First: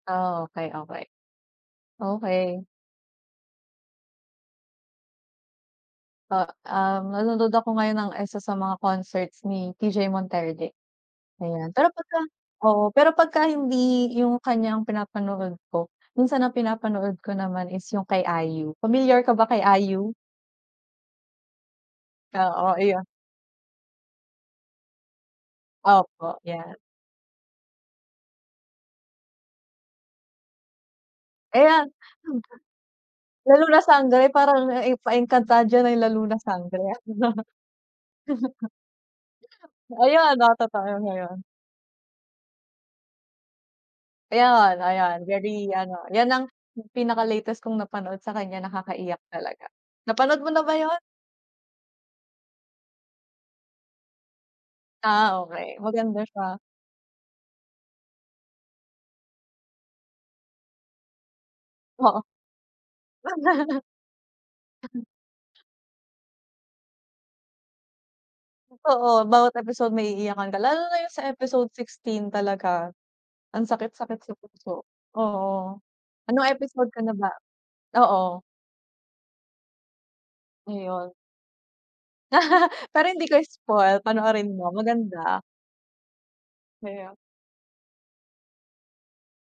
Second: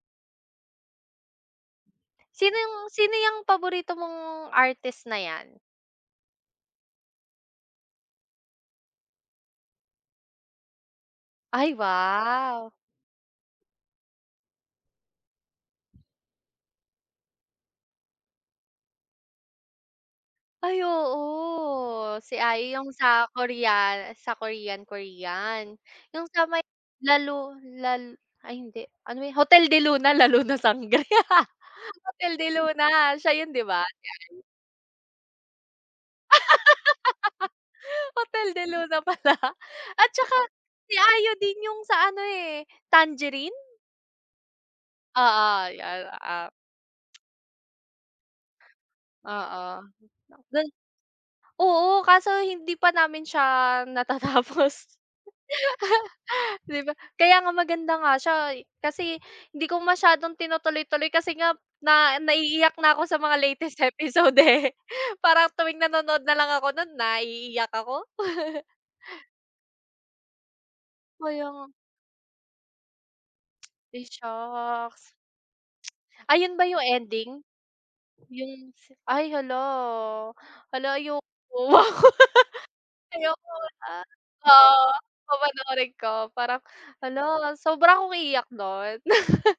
Ah, okey, okey. Sino Okey. yung sino yang paborito mong artist na yan? Ah um, nanonood ako ngayon ng isa sa mga concerts ni TJ Monterde. Ayan, Ay pero pagka wow. oo pero pagka hindi yung kanya yung pinapanood ko, minsan ang pinapanood ko naman is yung kay IU, pamilyar ka ba kay IU? Ay oo, si IU Oo, yung iyon. sa Korea sa Korean-Korean, yung Opo, sa may yan. lalu lal ay hindi, ano ba yun, Hotel de Luna, La Luna Sangre Ayan, Hotel hmm. de Luna, siya yun La di luna ba? sangre Yan. parang na e pa-Encantadia na yung La Luna Sangre, ah. Hotel de Luna pala, at Ayun, saka oo totoo si yun na IU yon. din yung sa ano, eh, Tangerine? Ayan, ayan, Oo, very ano, yun, yan ang oo. pinaka-latest kong napanood sa kanya nakakaiyak talaga. Oo, Napanood mo na dun ba yun? oo kaso hindi pa namin siya natatapos. Ah, okey, maganda siya. Di ba, kaya nga maganda nga siya e kasi hindi ko masyadong tinutuloy-tuloy kasi nga na Oo. naiiyak na ako sa mga latest episode eh. Parang tuwing nanonood na lang ako nun naiiyak ako. Totoo bawat episode may iiyakan ka, lalo na yung sa Kaya episode nga. 16 talaga. Ang Ay sakit-sakit sa puso, shocks. oo Ah, anong yun ba yung episode ka na ba? ending? Oo. Yung ay hala, hala Ayon. ayoko. Pero hindi ko Ayoko spoil, na panoorin mo oo, maganda. papanoorin ko parang Kaya hala, sobra akong iiyak nun?